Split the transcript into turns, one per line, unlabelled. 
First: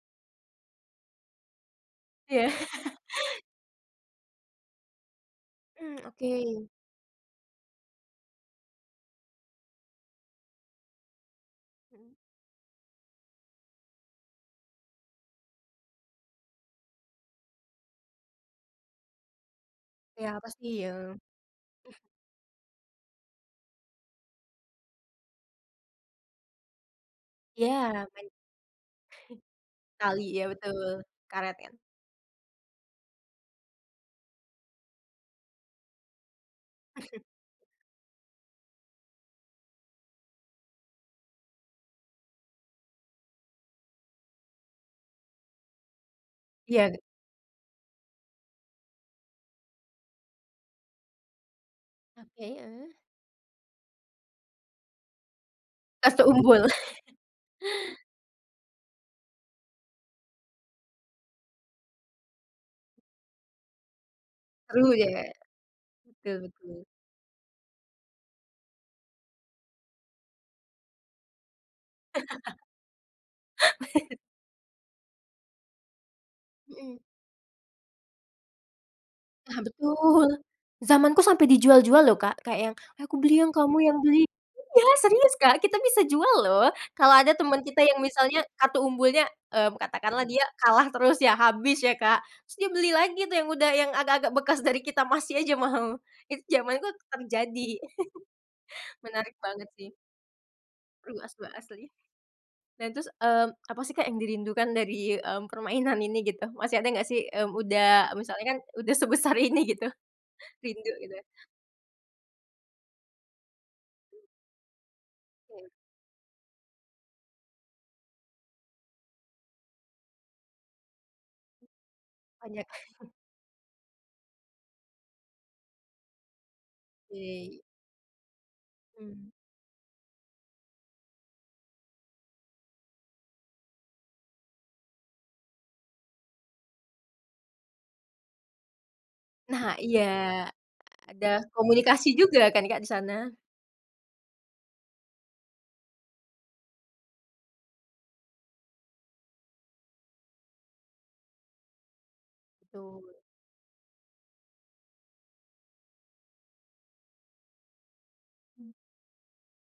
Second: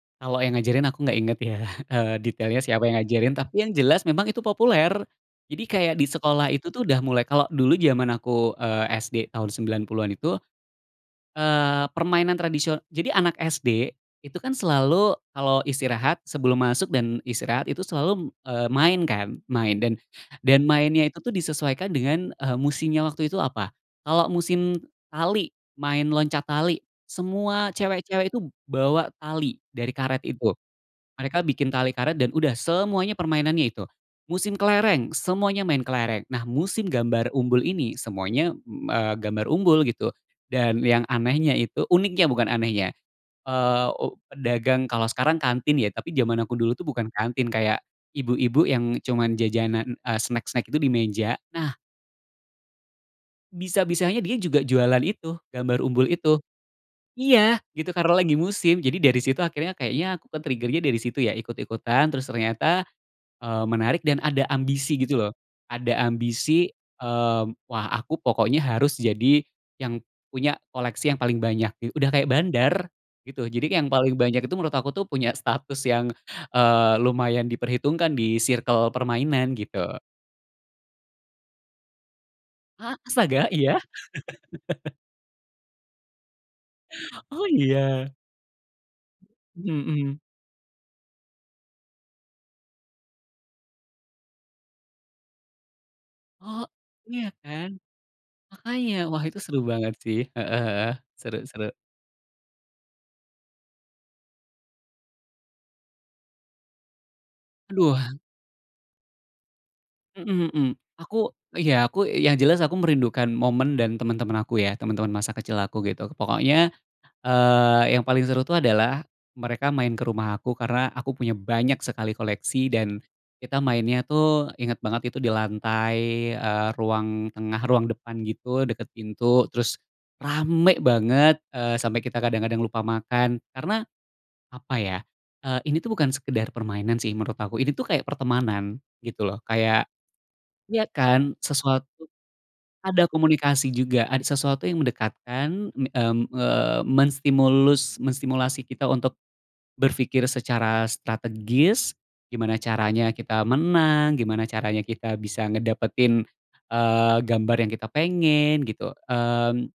Kalo yang ngajarin aku gak inget ya, eee,
Ya.
detailnya siapa yang ngajarin, tapi yang jelas memang itu populer. Jadi kayak
Mmm,
di sekolah itu
oke.
tuh udah mulai kalo dulu jaman aku, eee, SD tahun 90-an itu, eee, permainan tradisio jadi anak SD itu kan selalu, kalau istirahat sebelum masuk dan istirahat itu selalu, eee, main kan, main. Dan
Ya
dan
pasti
mainnya itu
ya.
disesuaikan dengan, eee, musimnya waktu itu apa. Kalau musim tali, main loncat tali,
Ya.
semua
main
cewek-cewek itu bawa tali dari karet
tali, ya
itu.
betul.
Mereka
Karet
bikin
ya.
tali karet dan udah semuanya permainannya itu. Musim kelereng, semuanya main kelereng. Nah musim gambar umbul ini, semuanya, m eee, gambar umbul gitu. Dan yang anehnya itu uniknya bukan anehnya, eee, u pedagang kalo sekarang kantin ya, tapi jaman aku dulu tuh
Iya k
bukan kantin, kayak ibu-ibu yang cuma jajanan, eee, snack-snack itu di meja. Nah
Oke, eh.
bisa-bisa dia juga jualan itu, gambar umbul
Kartu
itu.
umbul.
Iya, gitu karena lagi musim. Jadi dari situ akhirnya kayaknya aku kan trigger-nya dari situ ya, ikut-ikutan terus ternyata, eee, menarik dan ada
Perlu
ambisi gitu
ya.
lho. Ada
Betul
ambisi,
betul.
eee, wah aku pokoknya harus jadi yang punya koleksi yang paling banyak gi udah kayak bandar gitu. Jadi yang paling banyak itu menurut aku tuh punya status, yang, eee,
Mhm.
lumayan diperhitungkan di circle permainan
Nah
gitu.
betul. Zamanku sampe dijual-jual loh Kak. Kayak yang,
A
"Aku beli
astaga?
yang kamu
Iya?
yang beli." Iya, serius Kak, kita bisa jual loh kalau ada
Oh,
temen kita yang
iya?
misalnya kartu umbulnya, eee,
Mhm.
katakanlah dia kalah terus ya, habis ya Kak, terus dia beli lagi tuh yang udah yang agak-agak bekas dari kita masih aja mau. Itu
Oh,
zamanku
iya kan?
terjadi.
Makanya wah
Menarik
itu seru
banget
banget
sih.
sih. Heeh heeh
Seru
seru
asba
seru.
asli. Nah terus, eee, apa sih Kak, yang dirindukan dari, mmm, permainan ini gitu masih ada nggak sih, mmm,
Aduh.
udah misalnya kan udah sebesar ini gitu?
Mhm mhm.
Rindu gitu?
Aku ya aku yang jelas aku merindukan momen dan teman-teman aku ya, teman-teman masa kecil
Oke.
aku gitu. Pokoknya, eee, yang paling seru tuh adalah mereka main ke rumah aku karena aku punya banyak sekali koleksi,
Banyak.
dan kita mainnya tuh, ingat banget itu di lantai, eee, ruang tengah
Yey.
ruang depan gitu, deket
Mmm.
pintu terus rame banget, eee, sampe kita kadang-kadang lupa makan. Karena apa ya, eee, ini tuh bukan sekedar permainan sih menurut aku, ini tuh kayak pertemanan gitu loh,
Nah
kayak
iya,
ya
ada
kan, sesuatu
komunikasi juga kan Kak di
ada
sana?
komunikasi juga, ada sesuatu yang mendekatkan, mmm, eee, menstimulus menstimulasi kita untuk berpikir secara strategis, gimana
Betul.
caranya kita menang, gimana caranya kita bisa ngedapetin, eee, gambar yang kita pengen,
Hmm.
gitu. Mmm